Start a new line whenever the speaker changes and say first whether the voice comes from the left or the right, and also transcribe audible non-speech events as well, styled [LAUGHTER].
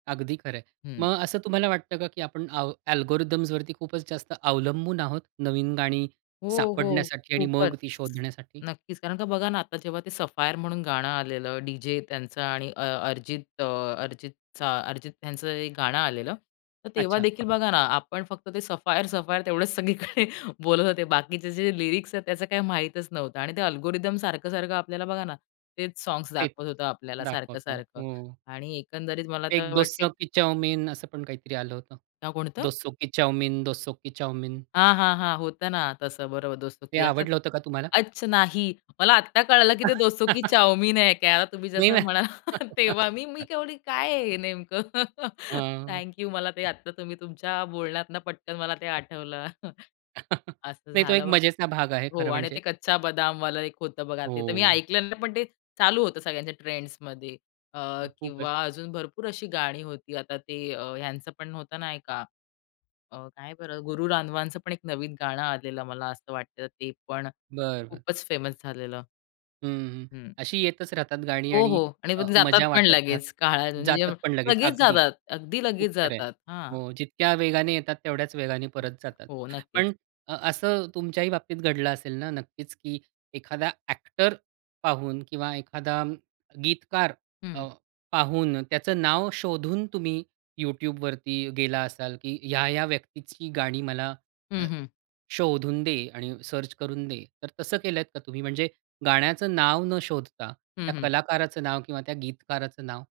right: अगदी खरं आहे.
left: हं.
right: मग असं तुम्हाला वाटतं का की आपण आव अल्गोरिथम्सवरती खूपच जास्त अवलंबून आहोत. नवीन गाणी
left: हो, हो,
right: सापडण्यासाठी आणि
left: खूपच,
right: मग ती शोधण्यासाठी?
left: नक्कीच कारण का बघा ना, आता जेव्हा ते सफायर म्हणून गाणं आलेलं डी जे त्यांचा आणि अ अर्जित अ, अर्जितचा, अर्जित यांचं एक गाणं आलेलं तर
right: अच्छा.
left: तेव्हादेखील बघा ना, आपण फक्त ते सफायर-सफायर तेवढेच सगळीकडे बोलत होते. बाकीचे जे लिरिक्स आहेत त्याचं काही माहीतच नव्हतं आणि ते अल्गोरिदम सारखं-सारखं आपल्याला बघा ना, तेच सॉन्ग्स
right: तेच,
left: दाखवत होतं आपल्याला
right: दाखवतो
left: सारखं-सारखं
right: हो.
left: आणि एकंदरीत मला
right: "एक
left: तर
right: दोस्तों
left: वाटते
right: की चाउमीन." असं पण काहीतरी आलं होतं.
left: नाव कोणतं?
right: "दोस्तों की चाउमीन, दोस्तों की चाऊमीन."
left: हां, हां, हां, होतं ना. तसं बरोबर दोस्तों
right: हे
left: की [UNINTELLIGIBLE]
right: आवडलं होतं का तुम्हाला?
left: अच नाही. मला आत्ता कळालं की ते दोस्तों की
right: [CHUCKLES]
left: चाऊमीन आहे काय, तुम्ही
right: नाही
left: जसं
right: ना.
left: [CHUCKLES] म्हणाला तेव्हा. मी मी
right: [LAUGHS]
left: केवढी काय आहे हे नेमकं? [CHUCKLES]
right: हां.
left: Thank you. मला ते आता ते तुम्ही तुमच्या बोलण्यातनं पटकन मला ते आठवलं. [CHUCKLES]
right: [CHUCKLES]
left: असं
right: नाही तो एक
left: झालं बघ
right: मजेचा भाग आहे
left: हो
right: खरं
left: आणि
right: म्हणजे.
left: ते कच्चा बदामवालं एक होतं बघा. ते तर मी
right: हो.
left: ऐकलं नाही, पण ते चालू होतं सगळ्यांच्या ट्रेंड्समधी अ,
right: खूपच.
left: किंवा अजून भरपूर अशी गाणी होती. आता ते अ, ह्यांचं पण होतं नाही का? अ, काय बरं, गुरु राधवांच पण एक नवीन गाणं आलेलं मला असं वाटतं. ते पण अ,
right: बरं, बरं.
left: खूपच फेमस झालेलं.
right: हं, हं.
left: हं.
right: अशी येतच राहतात गाणी
left: हो,
right: आणि
left: हो आणि
right: अ,
left: मग जातात
right: मजा
left: पण
right: वाटत
left: लगेच, काळा
right: राहतात जातात
left: [UNINTELLIGIBLE]
right: पण लगेच
left: लगेच
right: अगदी,
left: जातात. अगदी
right: खूप
left: लगेच
right: सारे आहे
left: जातात हां.
right: हो, जितक्या वेगाने येतात तेवढ्याच वेगाने परत जातात.
left: हो, नक्कीच.
right: पण अ, असं तुमच्याही बाबतीत घडलं असेल ना, नक्कीच की एखादा अ‍ॅक्टर पाहून किंवा एखादा अ, गीतकार
left: हं.
right: अ, पाहून त्याचं नाव शोधून, तुम्ही YouTubeवरती गेला असाल, की ह्या-ह्या व्यक्तीची गाणी मला अ,
left: हं, हं.
right: शोधून दे आणि सर्च करून दे. तर तसं केलत का तुम्ही म्हणजे गाण्याचं नाव न शोधता,
left: हं,
right: त्या
left: हं.
right: कलाकाराचं नाव किंवा त्या गीतकाराचं नाव?